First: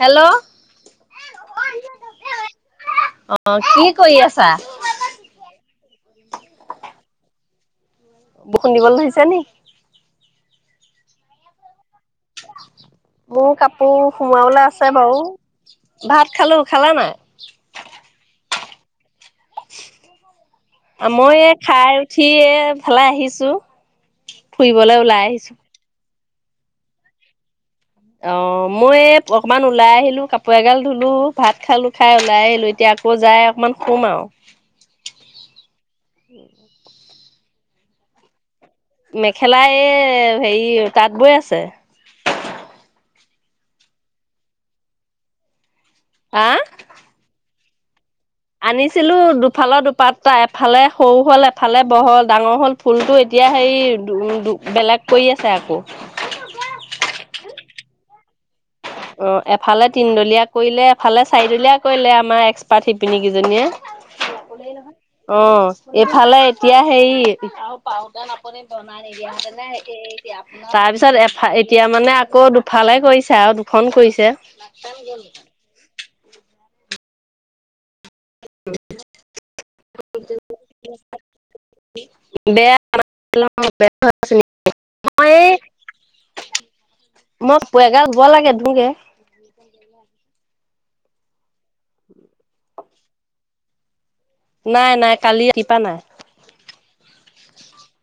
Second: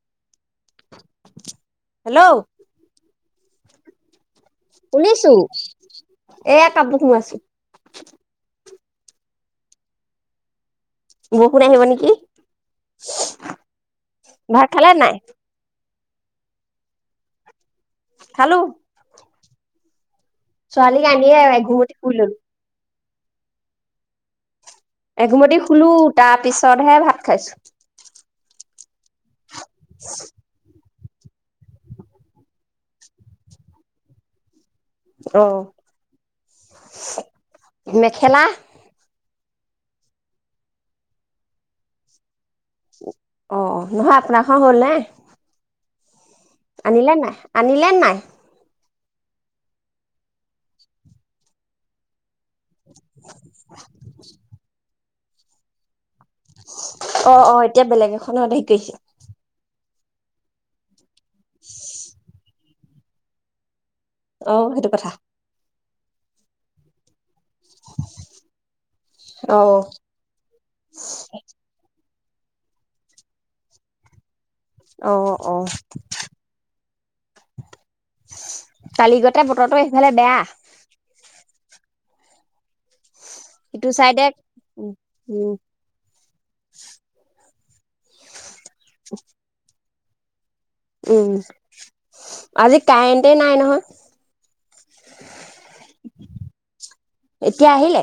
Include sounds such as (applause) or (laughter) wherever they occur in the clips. Hello hello অ কি কৰি আছে শুনিছো এয়া কাপোৰ সোমাইছোঁ (unintelligible) খুন্দিবলৈ ধৰিছে নি বৰষুণ আহিব নে কি মোৰ কাপোৰ সোমাবলৈ আছে নাই বাৰু ভাত খালো খালা নাই খালোঁ মই কান্দিয়ে এই খাই এঘুমতি শুই উঠি ললো। এ খেলাই আহিছোঁ ফুৰিবলৈ ওলাই আহিছো এঘুমতি শুলো তাৰ পিছতহে ভাত খাইছো অ মই অকমান ওলাই আহিলো কাপোৰ এগাল ধুলো ভাত খালো খাই ওলাই আহিলো এতিয়া আকৌ যাই অকমান হোম আও অহ । বিয়াখেলা । মেখেলাই হেৰি তাঁত বৈ আছে অ নহয় আপোনাৰখন হ'ল নে হা আনিলা নাই আনিলে নাই আনিছিলো দুফালৰ দুপাতটা এফালে সৰু হ'ল এফালে বহল । ডাঙৰ হ'ল ফুলটো এতিয়া হেই বেলেগ কৈ আছে আকৌ । অ অ এতিয়া বেলেগ এখনত দে কিক্ষ অ এফালে তিনডলীয়া কৰিলে ফালে চাৰিদুলীয়া কৰিলে আমাৰ এক্ পাত শিপিনী কিজিনীয়ে অ' সেইটো কথা। অ এইফালে এতিয়া হেৰি পিঠ পাদ আপুনি বনাই নিদিয়া হেতেনে অ' এ তাৰ পিছত এফ এতিয়া মানে কৌ দুফালে কৰিছা আৰু দু ফোন কৰিছে অ অ কালিগতে বতৰটো এফালে বেয়া বেয়া সেটো মই চাই দে উম এই উম মই পেগাঁ গোৱা লাগে নিকে উম আজি কাৰেণ্টেই নাই নহয় । (unintelligible) নাই নাই কালি ৰাতিপা নাই এতিয়া আহিলে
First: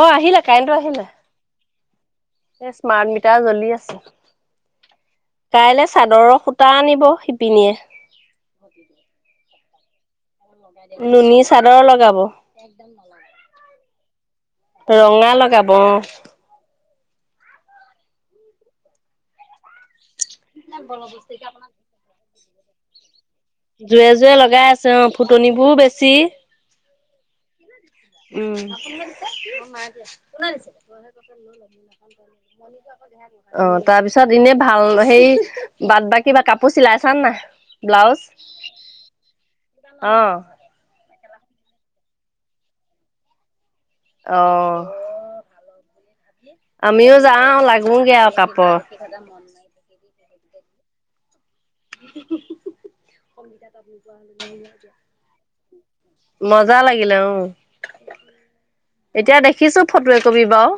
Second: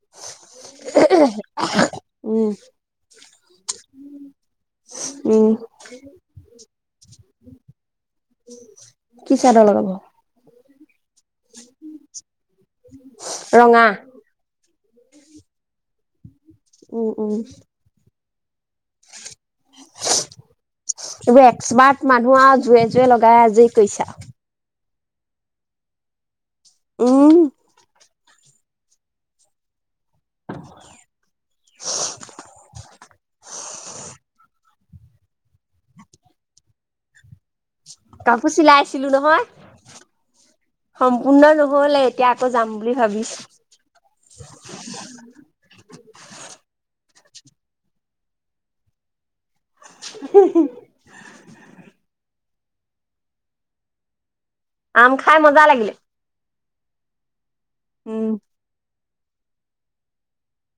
অ আহিলে কাৰেন্ট টো আহিলে । উম এই স্মাৰ্ট মিটাৰ জ্বলি আছে উম কাইলৈ চাদৰৰ সূতা আনিব শিপিনীয়ে কি চাদৰ লগাব লগত নুনী চাদৰ লগাব। (inaudible) ৰঙা লগাব অ'। উম উম। এইবোৰ এক্সপাৰ্ট মানুহ আৰু জুয়ে জুয়ে লগ আজেই কৈছে জোৰে আও। জোৰে লগাই অ' ফুটনিবোৰ বেছি। উম। উম। কোনে নিছে? অ' তাৰপিছত এনে ভাল সেই, বাট-বা কিবা কাপোৰ চিলাইছ নাই ব্লাউজ। কাপোৰ চিলাইছিলো নহয় অ'। সম্পূৰ্ণ নহ'লে। এতিয়া আকৌ যাম বুলি ভাবিছো। অ'। আমিও যাও, লাগোগে আৰু কাপোৰত (unintelligible) সংগিতা কাপোৰ পোৱা হ'লে। আম খাই মজা লাগিলে। মজা লাগিলে অ'। উম। এতিয়া দেখিছো ফটো একপি বাৰু।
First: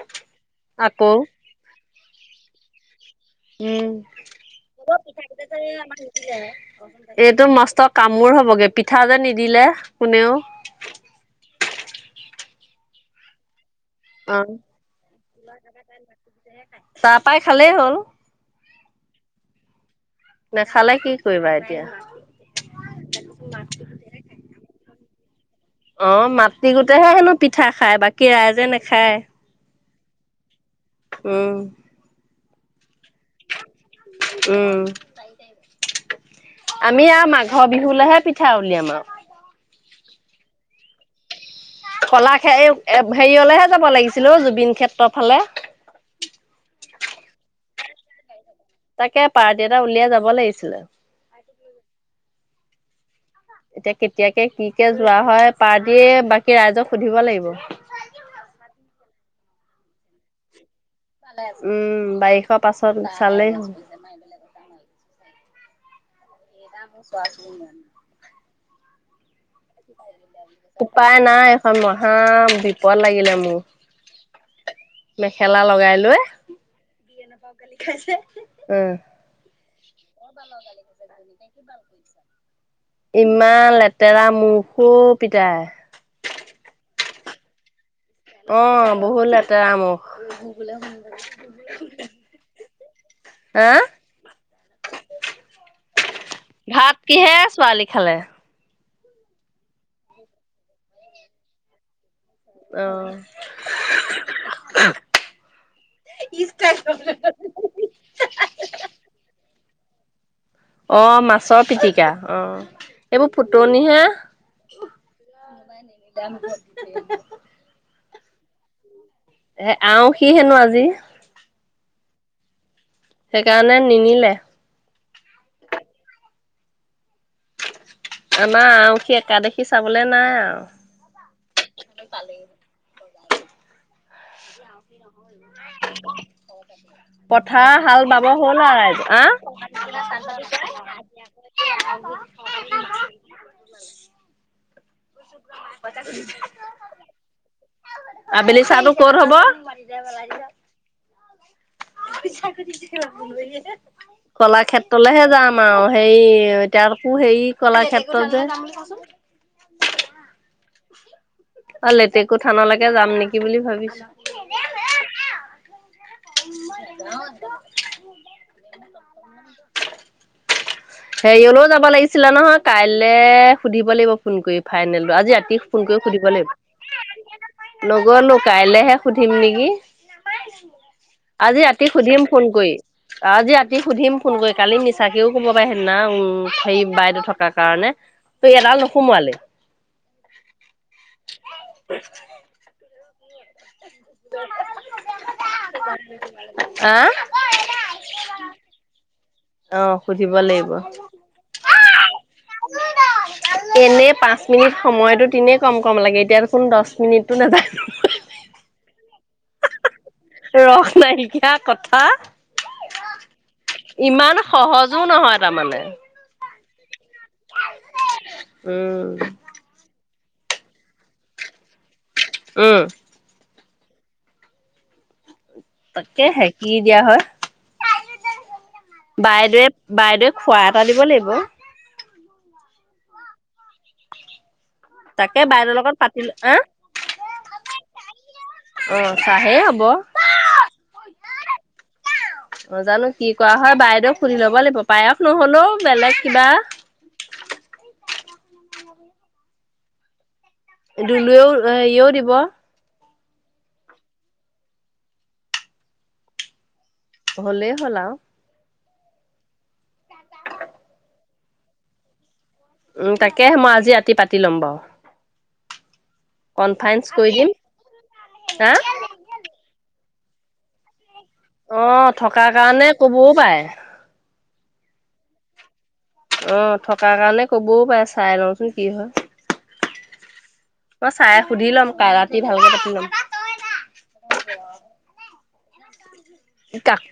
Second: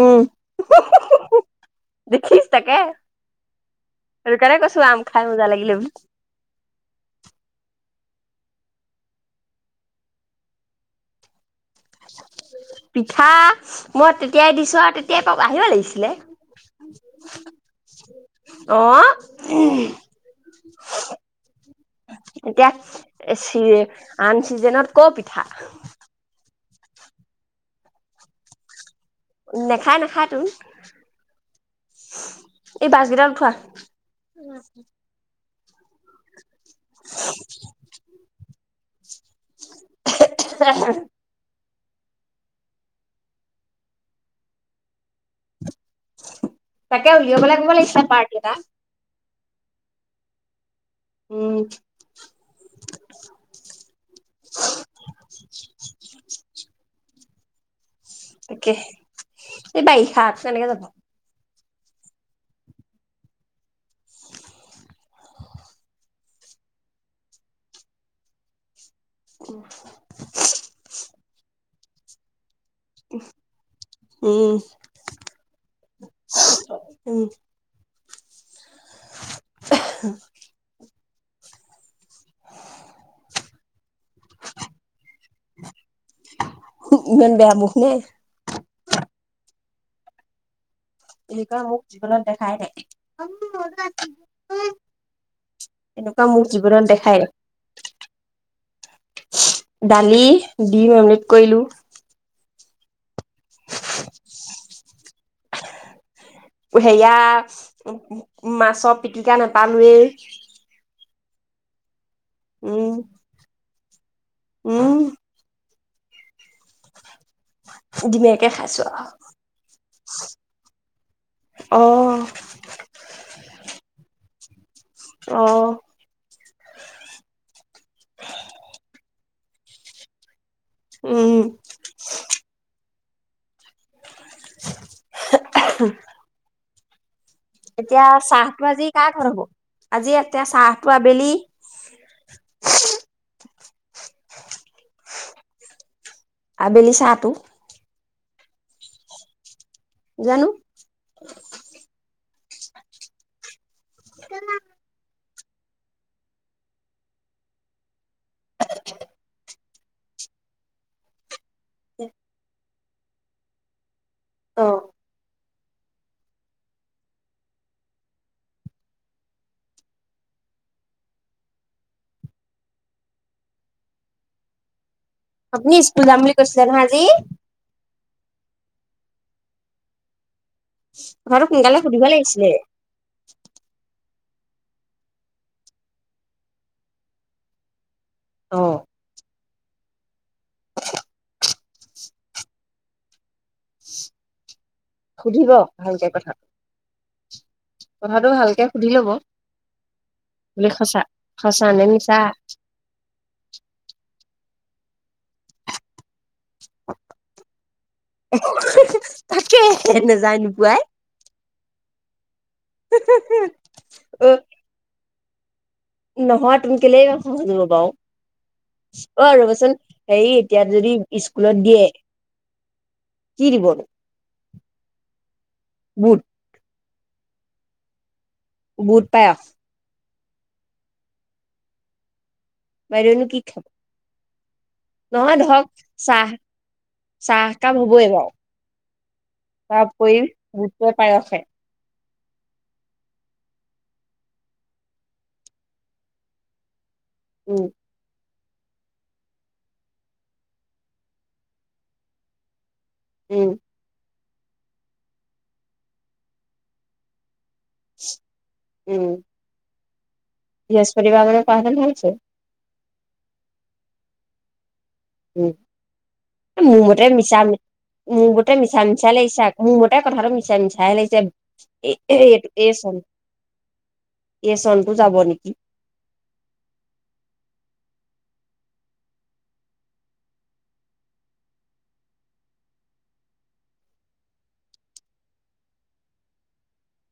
উম আকৌ। দেখিছ তাকে। উম, সেইটো কাৰণে কৈছো আম খাই মজা লাগিলে বুলি। এইটো মষ্ট কামোৰ হ'বগে পিঠা যে নিদিলে কোনেও। পিঠা। মই তেতিয়াই অ' দিছো আৰু তেতিয়াই পাব আহিব লাগিছিলে তাপাই খালেই হ'ল। অ'। নেখালে কি কৰিবা এতিয়া এতিয়া চি, আন চিজনত ক'ৰ পিঠা? অ' মাটি গোটেহে হেনো পিঠা খায়। বাকী ৰাইজে নাখায়। নেখায় নেখায়তোন। উম। এই বাছকেইডাল উঠোৱা উম আমি আৰু মাঘৰ বিহুলৈহে পিঠা উলিয়াম আৰু। এহে এহে হেম কলা ক্ষেএ হেয়লেহে হে যাব লাগিছিল অ জুবিন ক্ষেত্ৰৰ ফালে তাকে উলিয়াব লাগিছিলে পাৰ্টি এটা তাকে পাৰ্টি এটা উলিয়াই যাব লাগিছিলে উম এতিয়া কেতিয়াকে কি কে যোৱা হয় পাৰ্টি বাকী ৰাইজক সুধিব লাগিব (unintelligible) তাকে এই বাৰিষাত কেনেকে যাব উম বাৰিষাৰ পাছত চালেই হ'ল এতিয়া মোক চোৱা উপায় নাই মহা বিপ দ লাগিলে মোৰ উম। মেখেলা লগাই লৈ উম উম হ'বাল ন হ'বালাগ (unintelligible) ইমান লেতেৰা মুখ অ পিতাই ইমান বেয়া মুখ নে অ', বহুত লেতেৰা মুখ এনেকোৱা মুখ জীৱনত দেখাই নাই হা? এনেকোৱা মুখ জীৱনত ভাত দেখাই কিহে ছোৱালী খালে? নাই ডালি ডিম অমলেট কৰিলো অ (unintelligible) (unintelligible) হেয়া উ মাছৰ পিটিকা ন আলোৱে অঁ মাছৰ পিটিক পিতিকা অ উম এইবোৰ ফুটনি হে উম (unintelligible) ধুনীয়াকে খাইছো আৰু এ আও সি হেনো আজি অ' সেইকাৰণে নিনিলে অহ আমাৰ আৰু সেই একাডখি চাবলে নাই আও উম (unintelligible) হে এ হে এহে ত পথাৰ হাল বাব হ'ল আৰু আজি ৰাইজ কাৰ আ ঘৰত হ'ব? আজি এতিয়া চাহটো আবেলি । (unintelligible) (unintelligible) পত ক আবেলি চাহটো আবেলি চাহটো কত হব । দেব লাগি য উ । পিছা কৰি এহে কলা ক্ষেত্ৰলেহে যাওঁ ম সেই তাৰকো সেই কলা ক্ষেত্ৰ যে । উ অ লেতেকো থানা লাগে ে যাম নেকি বুলি ভাবিছো নেদেযে অ হযা আ উমম মই অঅমম হেৰিয়লেও যাব লাগিছিলা নহয় কাযলে সুধিব লাগিব ফোন কৰি ফাইনেল আজি ৰাতি আপুনি ফোনকৈ স্কুল যাম সুধিব বুলি লাগিব কৈছিলে নহয় আজি লগৰ লগোক কাইলেহে সুধিম নেকি? কথাটো আজি সোনকালে ৰাতি সুধিব সুধিম ফোন লাগিছিলে কৰি আজি ৰাতি সুধিম ফোন কৰি কালি নিচাকেও কব । াই সেনাা উম সেই বাইদউ থকাৰ কাৰণে ত অ এয়ৰাাল নু সমোৱালে হেই তোৰ মাৰে সুধিব ভালকে কথাটো আহ কথাটো ভালকে সুধি লব অ সুধিব বুলি লাগিব সঁচা সঁচা নে নি চাহ এনে পাচ মিনিট সময়তো তিনে কম কম লাগে এতিয়া কোন দছ মিনিটো নাযায় তাকে নেযায় নোপোৱাই ৰস নাইকিয়া কথা ইমান সহজো নহয়। তাৰ মানে নহত তুমি কেলেই। (unintelligible) উম ৰবাচোন সেই এতিয়া যদি স্কুলত দিয়ে। উম। কি দিবনো বুট তাকে হে কি দিয়া হয় (unintelligible) বুট পায়স বাইদেৱে বাইদেউৱ খোৱা এটা দিব লাগিব। বাইদেউ নো কি খাব নহয় তাকে ধৰক বাইদেউৰ লগত পাতিলো চাহ, আহ চাহ কাপ হ'বই বাও অ চাহেই হ'ব তাৰোপৰি বুটে পায়সে। নজানো কি কৰা হয় বাইদেউ সুধি ল'ব লাগিব পায়স নহলেও বেলেগ কিবা! উম দুলুৱেও হেৰিও দিব। উম হলেই হ'ল আৰু উম বৃহস্পতিবাৰ মানে কৰা হেতেন ভাল আছিল । উম তাকেহে মই আজি ৰাতি পাতি ল'ম বাওঁ। উ মোৰ মতে কৰি মিছা, দিম মোৰ মতে হা মিছা মিছা লাগিছে মোৰ মতে। এ কথাটো মিছা মিছাইে লাগিছে। অ এই এই থকাৰ কাৰণে কবও পাৰে। এ চনটো যাব নেকি! অ থকাৰ কাৰণে কবও পাৰে চাই লওঁচোন কি হয়। অ চাই সুধি লম ৰাতি ভালকে পাতি লম।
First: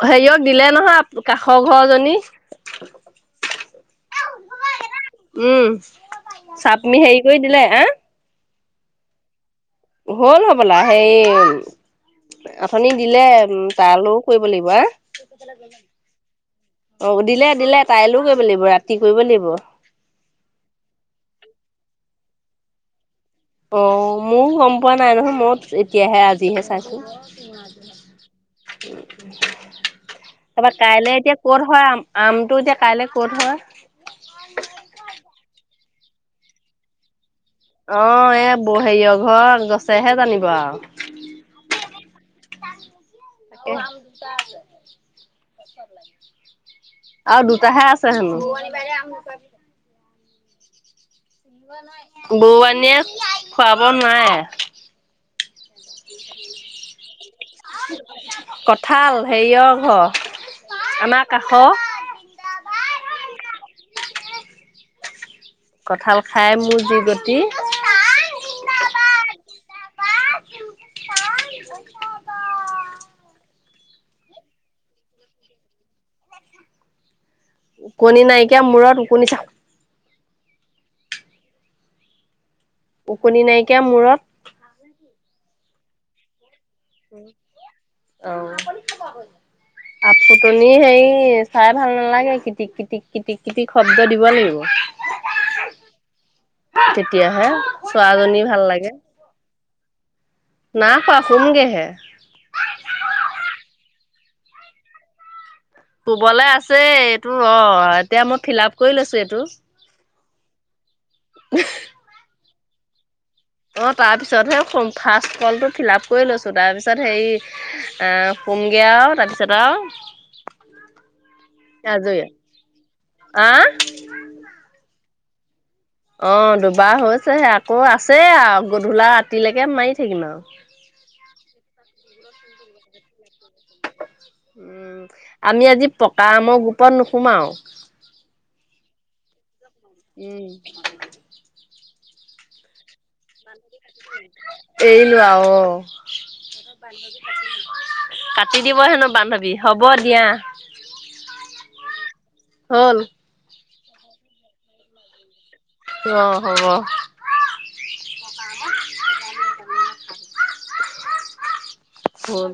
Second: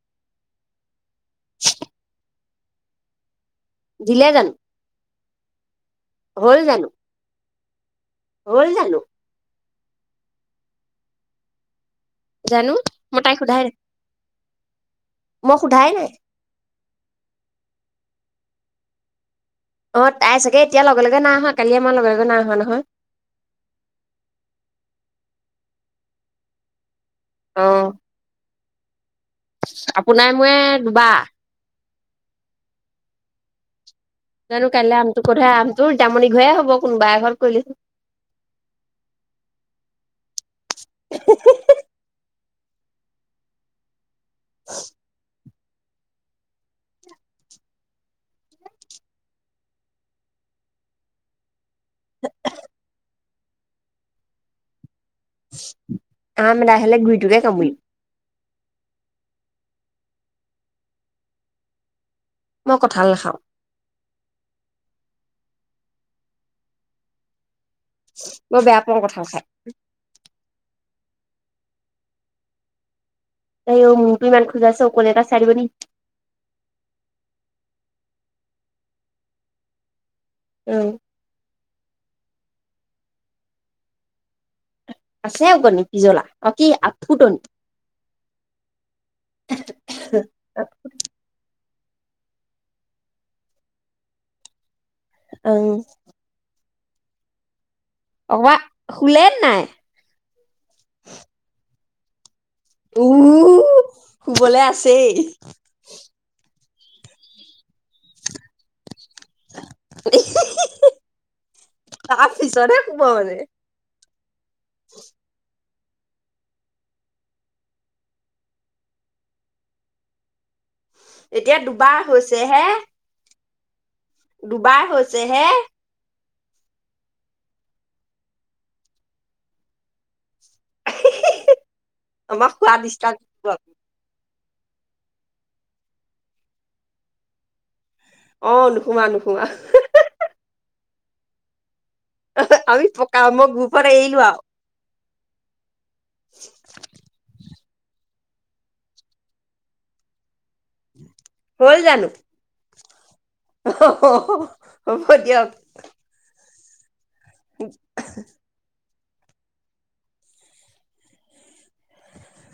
হেৰিয়ক দিলে নহয় কাষৰ ঘৰজনী। দিলে জানো উম হ'ল জানো চাটমি হেৰি কৰি দিলে। (unintelligible) হ'ল জানো? হ'ল হ'বলা সেই জানো অথনি মই দিলে তাইক সোধাই উম নাই তালৈও কৰিব লাগিব, মই সোধাই নাই দিলে দিলে তাইলৈও কৰিব কৰিব লাগিব ৰাতি কৰিব লাগিব। অ তাই চাগে এতিয়া লগে লগে নাই আহা। কালিয়ে মই লগৰ এজনে নাই অহা নহয়। অ মোও গম পোৱা নাই নহয় মোও এতিয়াহে আজিহে চাইছো। অ (unintelligible) (inaudible) আপোনাৰ মই তাৰপৰা কাইলে দুবা এতিয়া ক'ত হয় আম আমটো এতিয়া কাইলৈ ক'ত হয় জানু কাইলে আমটো কত হয় আম তোৰ তামনি ঘৰেয় হ'ব কোনোবাই এ ঘৰ আহ এই ব হেৰিয়ৰ ঘৰ গছেহে জানিব আৰু তাক উম আৰু দুটা হে আছে হেনো বৰুৱানীয়ে খোৱাব নোৱাৰে আম আহে ঘূৰিটোকে তমিল কঁঠাল হেৰিয়ৰ ঘৰ আমাৰ কাষ মই কঠাল নাখাওঁ কঠাল খাই মোৰ জি গতি বৰ বেয়া পোৱাৰ কথাও খাই (unintelligible) ত মোৰটো ইমান খোজা আছ কলে তটা চাাৰিবনি ওকণি নাইকিয়া মূৰত ওকণি যা উম উওকণি নাইকিয়া মূৰত আছে উওকনি পিজ্বলা অ আফুটনি হে খাই ভাল নালাগে কটিক কটিক কটিক কতি শব্দ দিব লাগিব অ তেতিয় হে অকবা শুলে নাই নাপা সুম গেহে উ শুবলৈ আছেই শুবলৈ আছে ছে এইটো অ এতিয়া মই ফিল আপ কৰি লৈছো এইটো খ বে পাত পিছতহে ফাৰ্ষ্ কলটো ফিল আপ কৰি লৈছোঁ তাৰপিছত হেৰি কোমগৈ আৰু তাৰপিছত আৰু এতিয়া দুবাৰ আজৰি। হৈছে হে আহ দুবাৰ হৈছে হে অ দুবাৰ হৈছেহে আকৌ আছে আৰু গধূলা ৰাতিলৈকে মাৰি থাকিম আৰু আমাক খোৱা দিষ্টাক উম আমি আজি পকা আমৰ গোপত নোসোমাও অ নুসোমা নুসোমা উম আমি প এইলো আও অ কাটি দিব হেনো বান্ধৱী হ'ব দিয়া হ'ল জানো হ'ল । অহ হ অ হ'ব দিয়ক অ হব উ (unintelligible) (unintelligible) ফুল